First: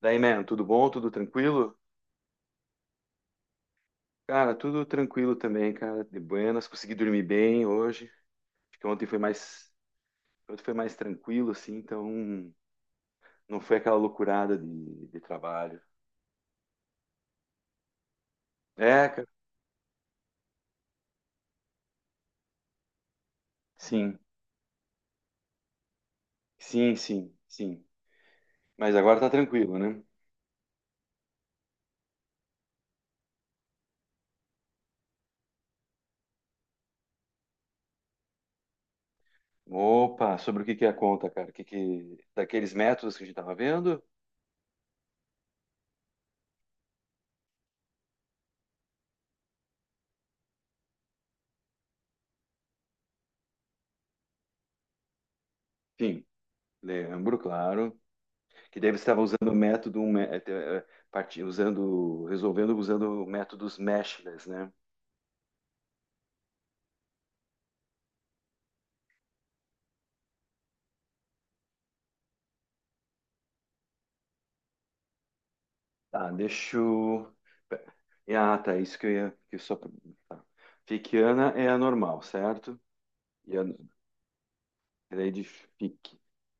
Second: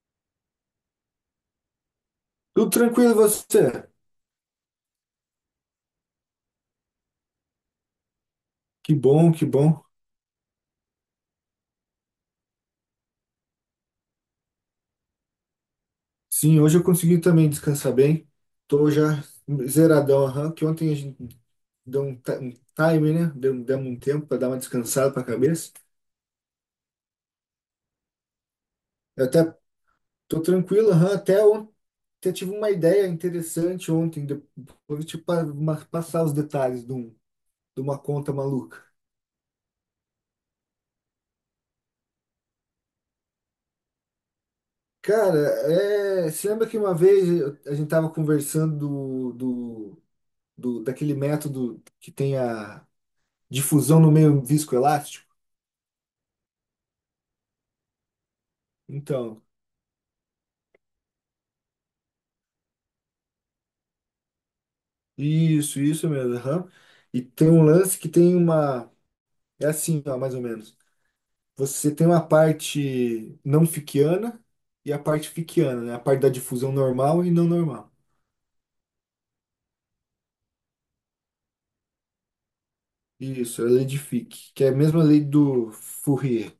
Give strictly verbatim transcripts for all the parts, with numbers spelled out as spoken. Daí, mano, tudo bom? Tudo tranquilo? Tudo tranquilo, e você? Cara, tudo tranquilo também, cara. De buenas, consegui dormir bem hoje. Acho que Que ontem foi bom, que mais, bom. ontem foi mais tranquilo, assim, então não foi aquela loucurada de, de trabalho. Sim, hoje eu consegui também descansar bem. Tô já É, cara. zeradão, aham, que ontem a gente deu um, ti- um time, né? Deu, demos um Sim, tempo para dar uma descansada para a cabeça. sim, sim, sim. Mas agora Eu tá até tranquilo, né? tô tranquilo, aham, até ontem até tive uma ideia interessante ontem, depois de passar os detalhes de, um- de uma conta maluca. Opa, sobre o que que é a conta, cara? O que que... Daqueles métodos que a gente tava vendo? Cara, é, você lembra que uma vez eu- a gente tava conversando do, do, do- daquele método que tem a difusão no meio viscoelástico? Sim, lembro, claro. Que daí você estava Então, usando o método, um mé- eh, eh, parti- usando, resolvendo usando métodos meshless, né? isso, isso mesmo. Aham. E tem um lance que tem uma. É assim, ó, mais ou menos. Você tem uma parte não fickiana e a parte fickiana, né? A parte da Tá, difusão deixa normal e eu... não pe- normal. ah, tá, isso que eu ia... Que eu só... tá. Fickiana é a normal, certo? E Isso, a é a lei de Fick, que é a mesma lei lei de do Fick, Fourier.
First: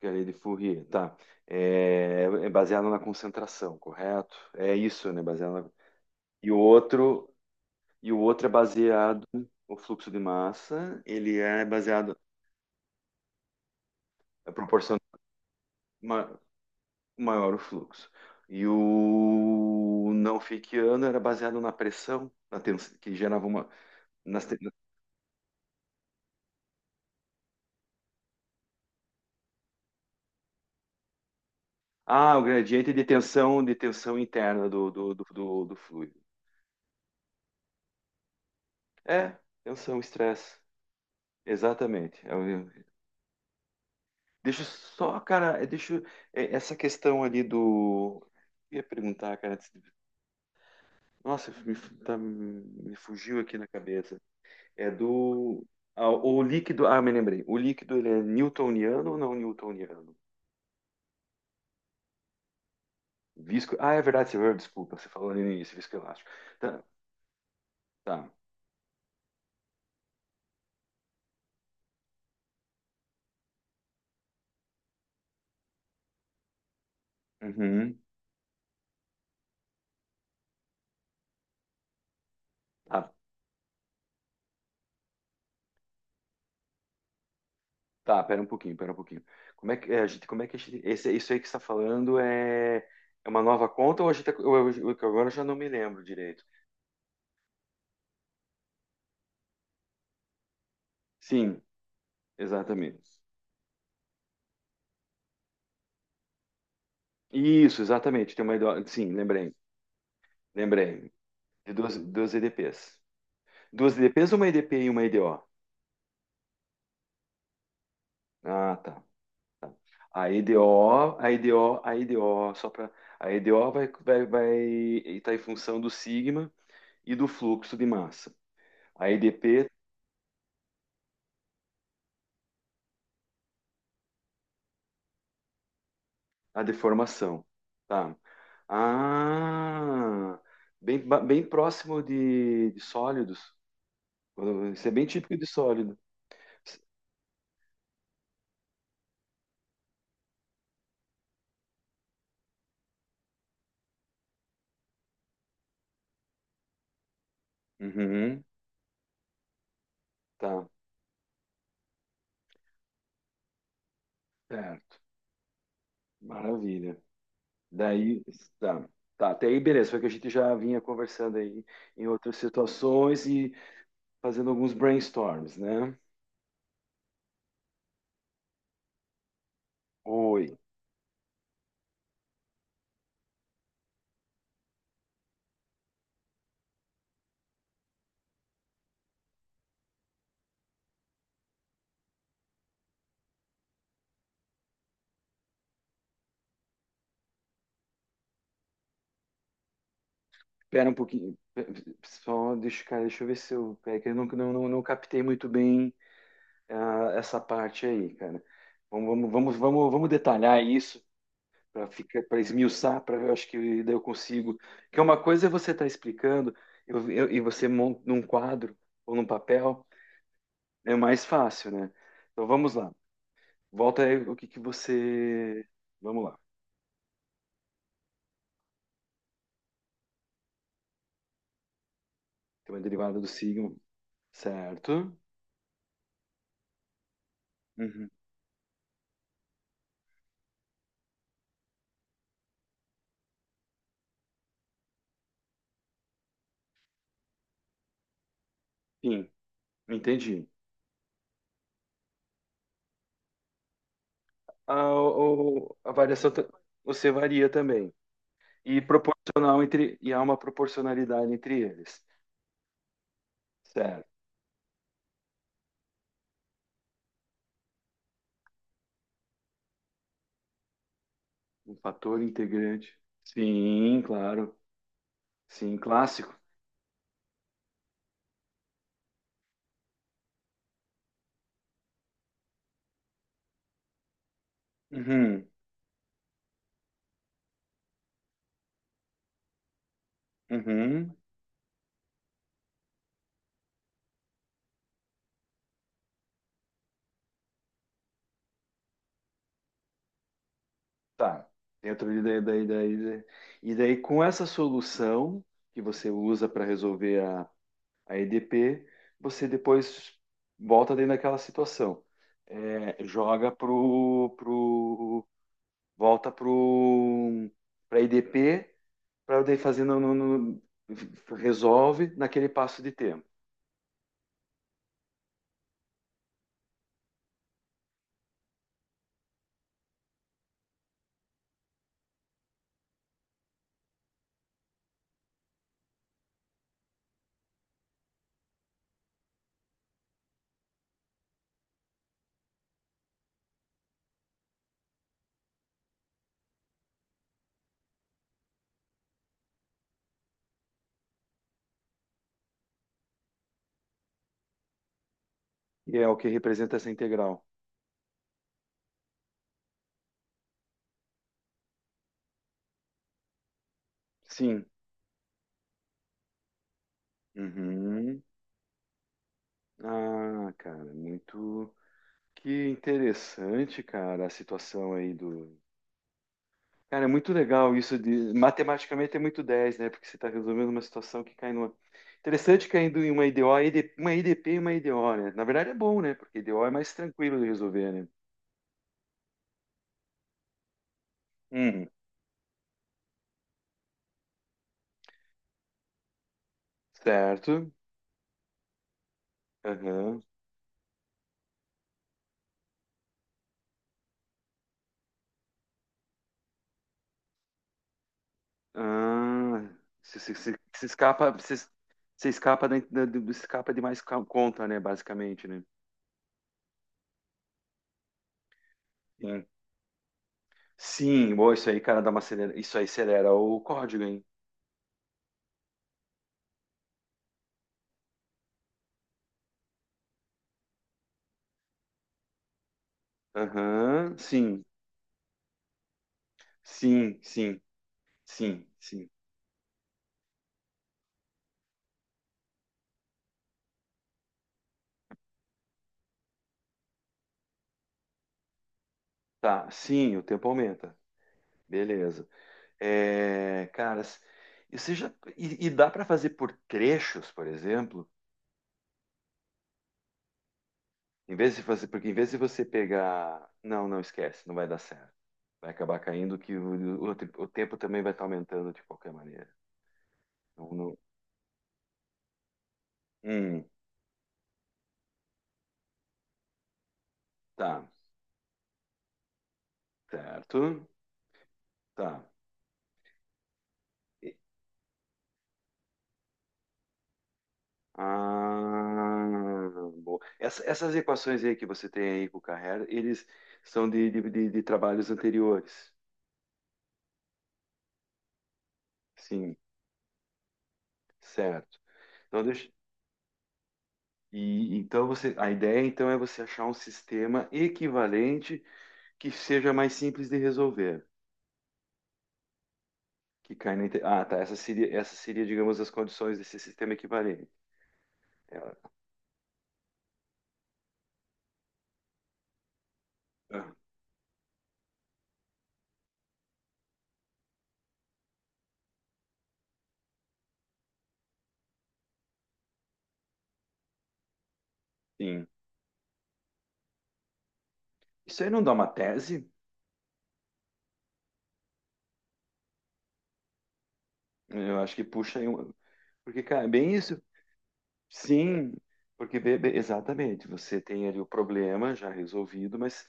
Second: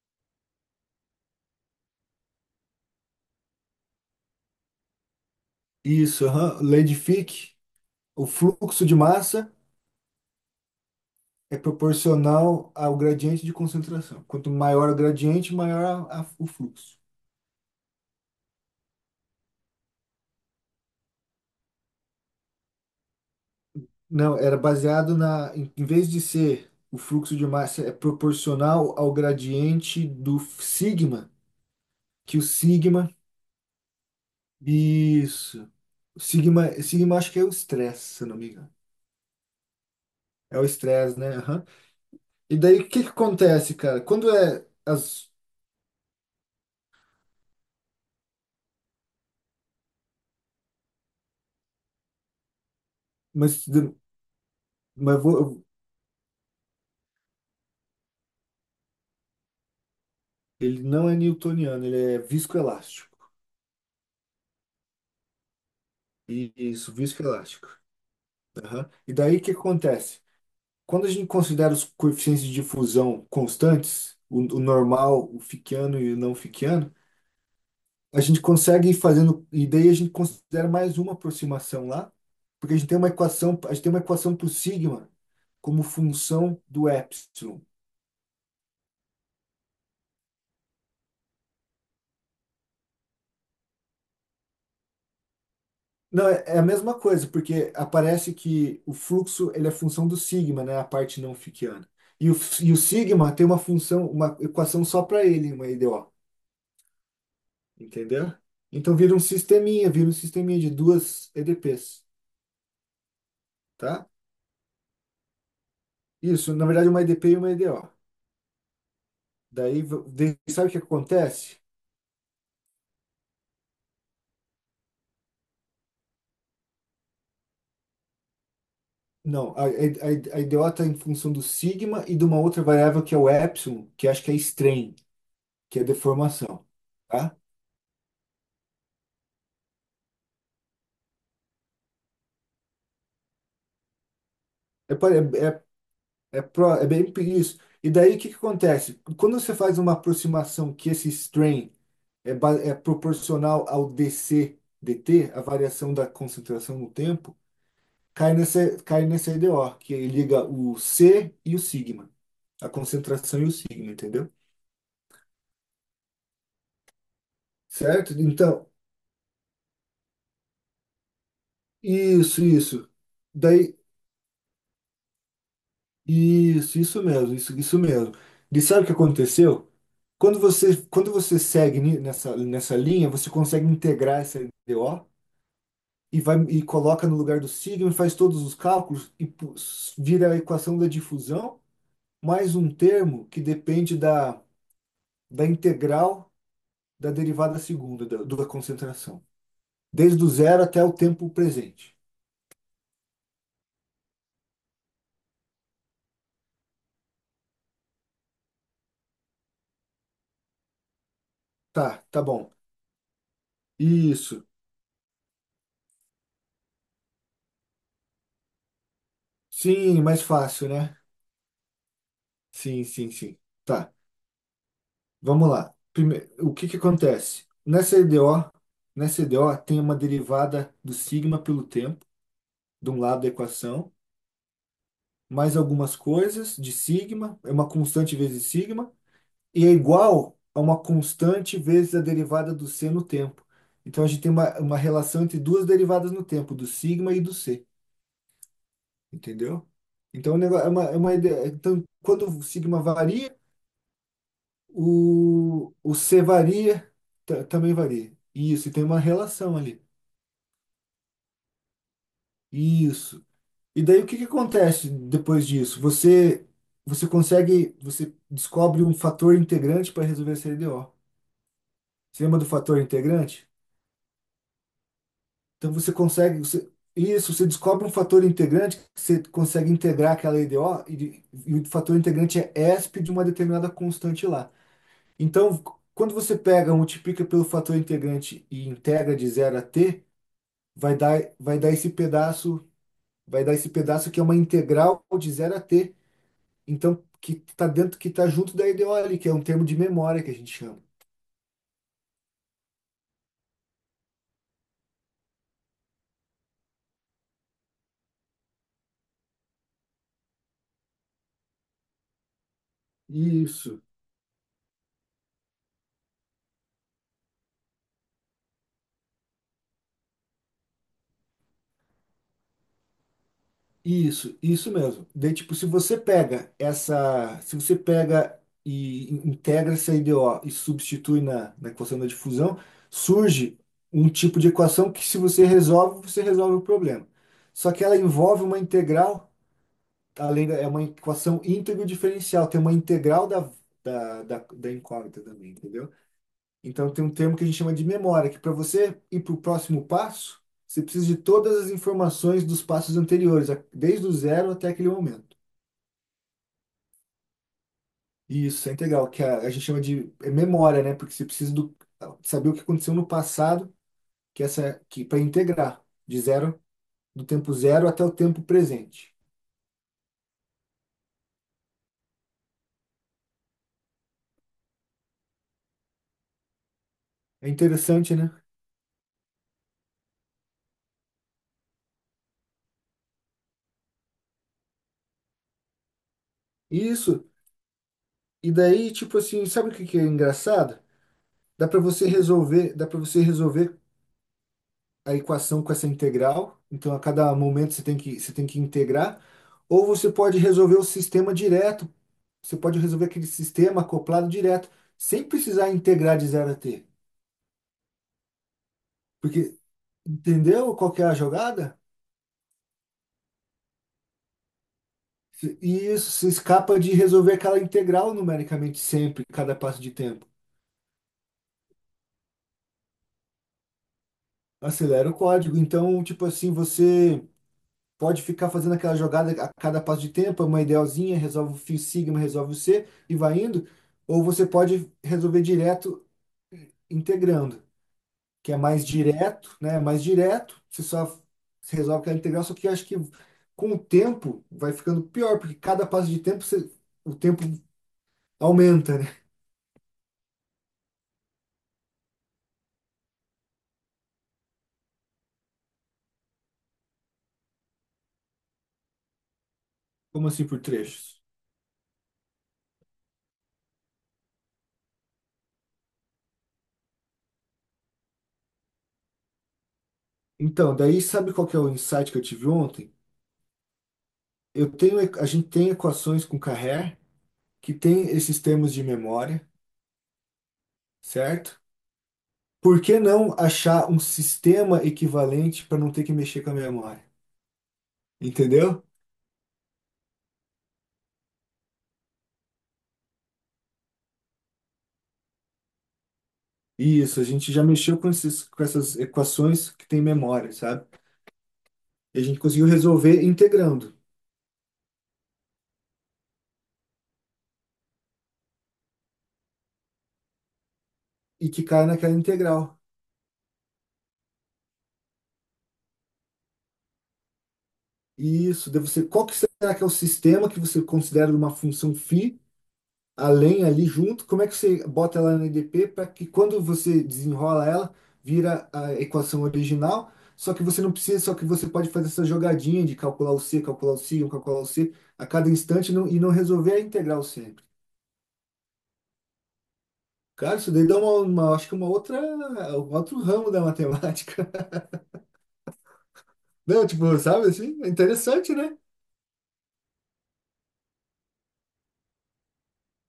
que é a lei de Fourier, tá. É, é baseado na concentração, correto? É isso, né? Baseado na... Isso, E o aham. Lei de outro... Fick, E o o outro é fluxo de baseado massa no fluxo de massa, ele é é baseado... proporcional ao gradiente de concentração. Quanto É maior o proporção gradiente, maior a- a- ma- o fluxo. maior o fluxo. E o não Fickiano era baseado na pressão, na tens... que gerava uma... Não, nas te- era baseado na, em em vez de ser o fluxo de massa é proporcional ao gradiente do sigma, que ah, o o gradiente de sigma, tensão, de tensão interna do, do, do, do- isso, do fluido. o sigma, sigma acho que é o estresse, se eu não me engano. É, tensão, estresse. É o estresse, né? Aham. Exatamente. É o- E daí o que que acontece, cara? Quando Deixa eu é só, as, cara, é, deixa eu- é, essa questão ali do. Eu ia perguntar, cara. Nossa, me, fu- tá- me fugiu aqui na mas, cabeça. É mas do. vou, Ah, o líquido. Ah, me lembrei. O líquido, ele é newtoniano ou não newtoniano? ele não é newtoniano, ele é viscoelástico. Visco. Ah, é verdade, senhor. Desculpa, você falou ali no início, viscoelástico. E- Tá. Isso, viscoelástico. Tá. Aham. E daí o que acontece? Quando a gente considera os coeficientes de difusão constantes, o, o normal, o Fickiano e o não Fickiano, Uhum. a gente consegue ir fazendo, e daí a gente considera mais uma aproximação lá, porque a gente tem uma Tá. equação, a gente tem uma equação para o sigma como função do epsilon. Tá, pera um pouquinho, pera um pouquinho. Como é que é, a gente, como é que a gente, esse, isso aí que você está falando é, é uma nova conta ou a gente, tá- eu, eu, eu- que agora eu já não me lembro Não, é direito. é a mesma coisa, porque aparece que o fluxo ele é função do sigma, né, a parte não Sim, Fickiana. E o, e o exatamente. sigma tem uma função, uma equação só para ele, uma E D O. Isso, Entendeu? exatamente. Tem uma, I D O Então sim, vira um lembrei, sisteminha, vira um sisteminha de lembrei. duas De duas, E D Pês, duas E D Ps. Duas tá? E D Ps, uma E D P e uma EDO. Isso, na verdade, uma E D P e uma E D O. Ah, tá. Daí, v- A daí sabe o que EDO, a acontece? EDO, a EDO, só para a EDO vai vai vai estar em função do sigma e do fluxo de massa. A Não, a, a, E D P a a E D O está em função do sigma e de uma outra variável que é o epsilon, que acho que é strain, que é a deformação, tá? deformação. Tá. Ah, bem, ba- bem próximo de, de sólidos. Isso é É, bem pare- típico de é, é, sólido. é pró- é bem isso. E daí o que que acontece? Quando você faz uma aproximação que esse strain é, ba- é proporcional ao D C, D T, a variação da concentração no tempo, cai Uhum, nesse, cai nesse o que liga tá, o C e o sigma, a concentração e o sigma, entendeu? certo. Maravilha. Certo? Daí, Então, tá. Tá, até aí, beleza. Foi o que a gente já vinha conversando aí em outras isso, isso. situações e Daí, fazendo alguns brainstorms, né? isso, isso mesmo, isso, isso mesmo. E sabe o que aconteceu? Quando Oi, você, quando você segue ni- nessa, nessa linha, você consegue integrar essa I D o e vai e coloca no lugar do sigma, e faz todos os cálculos e pu- vira a equação da difusão mais um termo que depende da, da integral da derivada segunda da, da concentração. Desde o zero até espera o um tempo pouquinho. Pe- presente. Só deixa, cara, deixa eu ver se eu. É que eu não, não, não, não captei muito bem ah, essa parte aí, cara. Vamos, vamos, vamos, vamos vamos detalhar isso para Tá, tá ficar, para bom. esmiuçar, para eu acho que daí eu Isso. consigo. Que é uma coisa é você estar explicando eu- eu- e você monta num quadro ou num papel, Sim, mais fácil, é né? mais fácil, né? Então vamos Sim, lá. sim, sim. Tá, Volta aí o que que vamos você. lá. Vamos Primeiro, lá. o que que acontece? Nessa E D O, nessa E D O tem uma derivada do sigma pelo tempo, Tem uma de um derivada lado do da signo, equação, certo? mais algumas coisas de sigma, é uma Uhum. constante vezes sigma, e é igual a uma constante vezes a derivada do c no tempo. Então a gente tem uma, uma relação entre duas derivadas no tempo, do sigma e do c, Sim, entendeu? Então o entendi. negócio é uma, é uma ideia. Então, quando o sigma varia, A, o, o- a o c variação ta- varia, você ta- varia também também. varia. Isso, e E tem uma relação proporcional ali. entre, e há uma proporcionalidade entre eles. Isso. E daí o Certo. que que acontece depois disso? Você você consegue, você descobre um fator integrante para resolver essa L D o. Um fator Você lembra do fator integrante. integrante? Sim, claro. Então Sim, você clássico. consegue, você- isso, você descobre um fator integrante que você consegue integrar aquela I D O e, de- e o fator integrante é E S P de uma determinada constante lá. Uhum. Então, quando você pega, multiplica pelo fator integrante e integra de zero a t, vai Uhum. dar, vai dar esse pedaço, vai dar esse pedaço que é uma integral de zero a t. Então, que está dentro, que está junto da I D O ali, que é um termo de memória que a gente chama. Tá. Dentro de daí, daí, daí, daí. E daí, com essa solução que você usa para resolver a, a E D P, você depois volta dentro daquela situação. É, joga Isso. pro, pro, volta pro, pra E D P, para daí fazer no, no, no- resolve naquele passo de tempo. Isso, isso mesmo. Daí, tipo, se você pega essa, se você pega e integra essa I D O e substitui na, na equação da difusão, surge um tipo de equação que se você resolve, você resolve o problema. Só que ela envolve uma integral, além da, é uma equação íntegro-diferencial, tem uma integral da, da, da, da incógnita também, entendeu? Então tem um termo que a gente chama de memória, que para você ir para o próximo passo, você precisa de todas as informações dos passos anteriores, a- desde o zero até aquele momento. E é o que representa essa integral. E isso é integral, que a, a gente chama de é memória, né? Porque você precisa do, saber o que aconteceu no passado, que Sim. essa que para integrar de zero, do tempo zero até o Uhum. tempo presente. Ah, cara, muito. Que interessante, cara, a situação aí do. Cara, é muito É legal isso interessante, né? de. Matematicamente é muito dez, né? Porque você está resolvendo uma situação que cai numa. Interessante caindo em uma IDO, ID uma IDP e uma IDO, né? Na verdade é bom, né? Porque I D O é mais Isso. tranquilo de resolver, né? E daí, tipo assim, sabe o que que é engraçado? Dá para Hum, você resolver, dá para você resolver a equação com essa integral, então a cada certo. momento você tem que, você tem que integrar, ou você Aham. pode resolver o sistema direto, você pode resolver aquele sistema acoplado direto, sem precisar integrar de zero a t. Porque, Ah, se você- você- entendeu você qual que é a escapa, você, jogada? se escapa, da, da- do- escapa de mais ca- conta, né? Basicamente, né? E isso se escapa de resolver aquela integral numericamente sempre, cada passo de tempo. Sim, boa, isso aí, cara, dá uma acelera. Isso aí acelera o código, hein? Acelera o código. Então, tipo assim, você. Pode ficar fazendo aquela jogada a cada passo de tempo, é uma idealzinha, resolve o φ sigma, resolve o C e vai indo. Aham, Ou você sim, pode resolver direto sim, sim, integrando, que é sim, mais sim. direto, né? É Mais direto, você só resolve aquela integral, só que eu acho que com o tempo vai ficando pior, porque cada passo de tempo você- o tempo aumenta, né? Tá, sim, o tempo aumenta. Beleza. É, caras, e você já e, e dá para fazer por trechos, por exemplo, Como assim por trechos? em vez de fazer, porque em vez de você pegar, não, não esquece, não vai dar certo. Vai acabar caindo que o, o, o tempo também vai estar aumentando de qualquer maneira. Não, Então, não- daí sabe qual que é o insight que eu tive ontem? Hum, Eu tenho, a gente tem equações com Carré que tá, tem esses termos de memória, certo, certo? tá. Por que não achar um sistema equivalente para não ter que mexer com a memória? Entendeu? Ah, boa. Essa- essas equações aí que você tem aí com o Carrera, eles são de, de, de- de trabalhos anteriores. Isso, a gente já mexeu com esses, com essas Sim, equações que tem memória, sabe? certo. E a gente Então, conseguiu deixa, resolver integrando e, então você, a ideia então é você achar um sistema equivalente que seja mais simples de resolver. e que cai naquela integral. Que cai na, inte- ah, tá. Essa seria, essa seria, digamos, as condições desse sistema equivalente. É, Isso, daí você, qual que será que é o sistema que você considera uma função φ a ah, lenha ali junto, como é que você bota ela na E D P para que quando você desenrola ela, vira a equação original, só que você não precisa, só que você pode fazer essa jogadinha de calcular o C, calcular o C, um, calcular o C a sim. cada instante e não, e não resolver a integral sempre. Isso aí não dá uma tese? Cara, isso daí dá uma, uma- acho que uma outra, um outro ramo da matemática. Eu acho que puxa aí um. Porque, cara, é Não, bem tipo, isso. sabe assim? É interessante, Sim, né? porque be- be- exatamente, você tem ali o problema já resolvido, mas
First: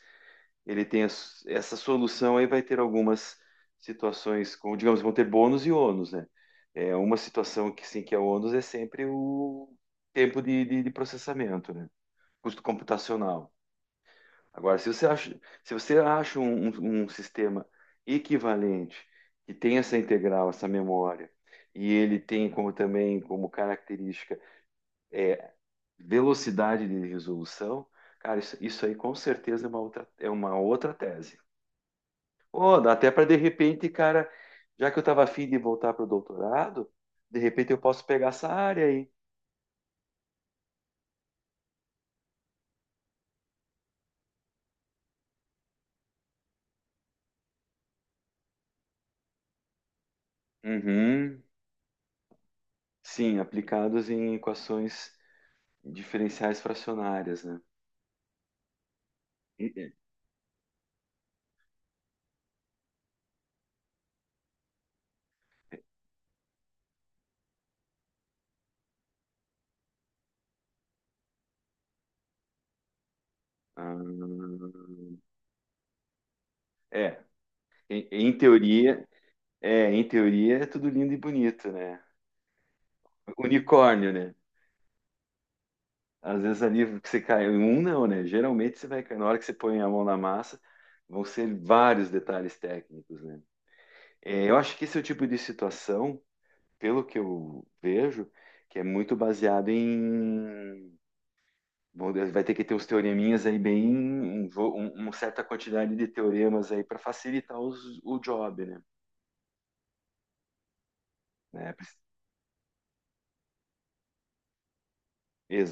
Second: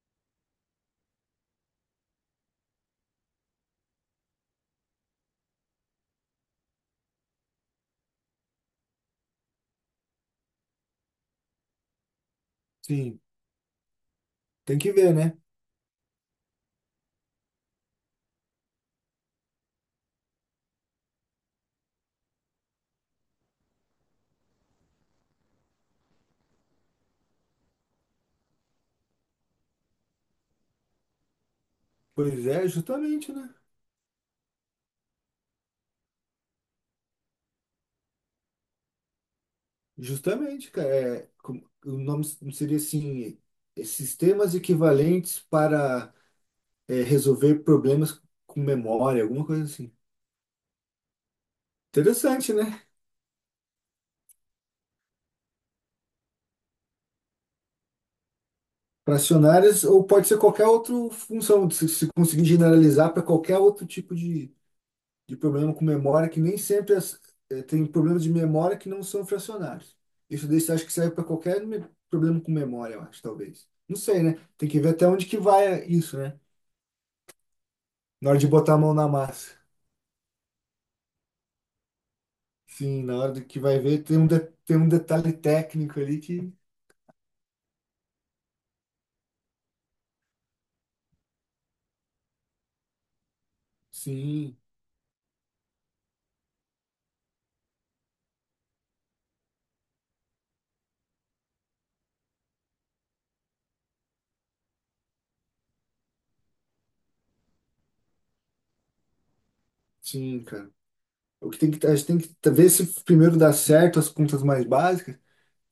ele tem as- essa solução aí vai ter algumas situações com, digamos, vão ter bônus e ônus, né? É uma situação que sim que é ônus é sempre o tempo de, de, de processamento, né? Custo Sim, computacional. Agora, tem se que você ver, né? acha, se você acha um, um, um sistema equivalente que tem essa integral, essa memória, e ele tem como também como característica velocidade de resolução, cara, isso, isso aí com certeza é uma outra, é uma outra tese. Pois é, Ou dá até para justamente, de né? repente, cara, já que eu estava afim de voltar para o doutorado, de repente eu posso pegar essa área aí. Justamente, cara, é, como- o nome seria assim, é, sistemas equivalentes para é, resolver problemas com memória, alguma coisa assim. Uhum. Interessante, né? Sim, aplicados em equações diferenciais fracionárias, né? Fracionárias, E- ou pode ser qualquer outra função, se, se conseguir generalizar para qualquer outro tipo de, de problema com memória, que nem sempre as- é, tem problemas de memória que não são fracionários. Isso daí você acha que serve para qualquer me- problema com memória, eu acho, talvez. Não sei, né? ah, Tem que ver até onde que vai isso, né? é, em, Na em hora de botar a mão teoria, na massa. é, em teoria é tudo lindo e bonito, né? Sim, na hora do que vai ver, Unicórnio, tem um, né? de- tem um detalhe técnico ali Às que. vezes ali que você cai, um não, né? Geralmente você vai, na hora que você põe a mão na massa, vão ser vários detalhes técnicos, né? É, eu Sim, acho que esse é o tipo de situação, pelo que eu vejo, que é muito baseado em. Bom, vai ter que ter os teoreminhas aí bem, um vo- um- uma certa quantidade de teoremas aí para facilitar os- o job, né? sim, cara. O que tem Né? que, a gente tem que ver se primeiro dá certo as contas mais básicas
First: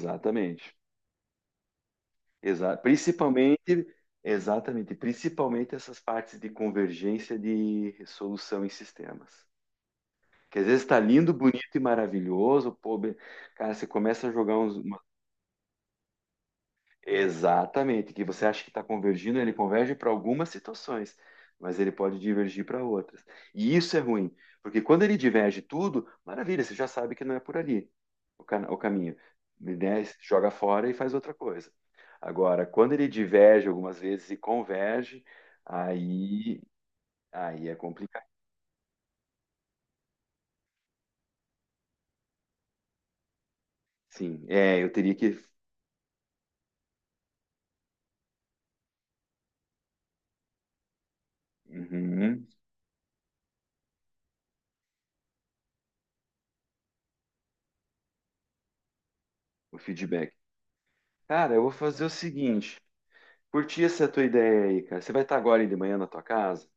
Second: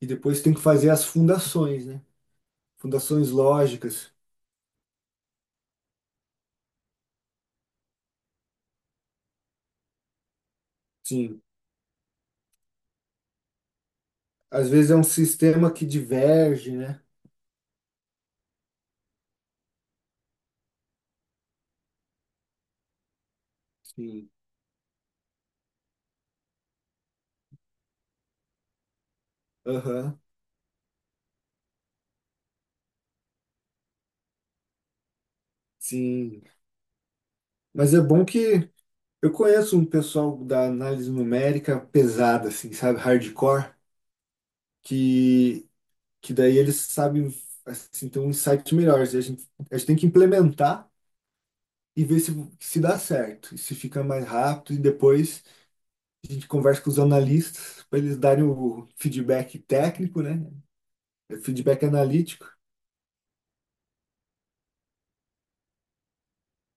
e depois tem que fazer as fundações, né? Exa- Fundações Principalmente, lógicas. exatamente, principalmente essas partes de convergência de resolução em sistemas. Que às vezes está lindo, Sim. bonito e maravilhoso, pô, be- cara, você começa a jogar Às uns, vezes é um sistema que diverge, né? exatamente, que você acha que está convergindo, ele converge para algumas situações, mas ele pode divergir para outras. E isso é Sim. ruim, porque quando ele diverge tudo, maravilha, você já sabe que não é por ali o, ca- o caminho. Né? Aham. Joga fora e faz outra coisa. Agora, quando ele diverge algumas vezes e converge, Sim. aí, aí é Mas é bom complicado. que eu conheço um pessoal da análise numérica pesada, assim, sabe? Hardcore, Sim, é, eu teria que. que que daí eles sabem assim, ter uns sites melhores. E a gente, a gente tem que implementar e ver se, Uhum, se dá certo, e se fica mais rápido, e depois a gente conversa com os analistas para eles darem o feedback o técnico, feedback. né? É Cara, eu vou Feedback fazer o analítico. seguinte: curti essa tua ideia aí, cara. Você vai estar agora de manhã na tua casa?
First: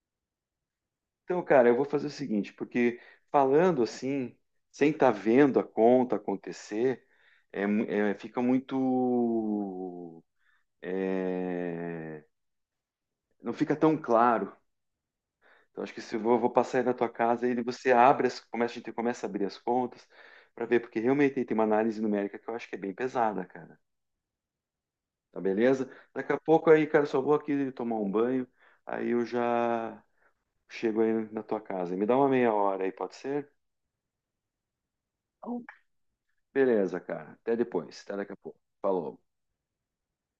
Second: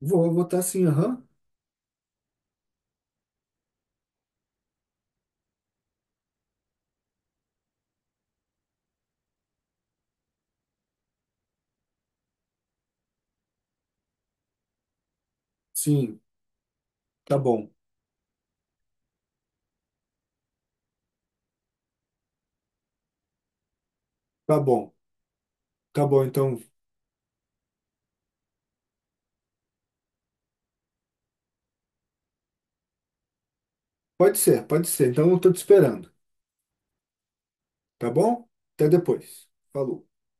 Vou votar sim, aham. Então, cara, eu vou fazer o seguinte, porque falando assim, sem estar vendo a conta acontecer, é mu- é, fica muito, é, não fica tão claro. Então, acho que se eu Sim, vou, vou passar aí na tua tá casa, ele bom, você abre, as, começa, a gente começa a abrir as contas para ver, porque realmente tem uma análise numérica que eu acho que é bem pesada, cara. tá bom, Tá beleza? tá bom. Daqui a Então, pouco aí, cara, só vou aqui tomar um banho, aí eu já chego aí na tua casa. Me dá uma meia hora aí, pode ser? pode ser, pode ser. Então, eu tô te esperando, Beleza, cara. Até depois. tá Até daqui a bom? pouco. Até Falou. depois. Falou.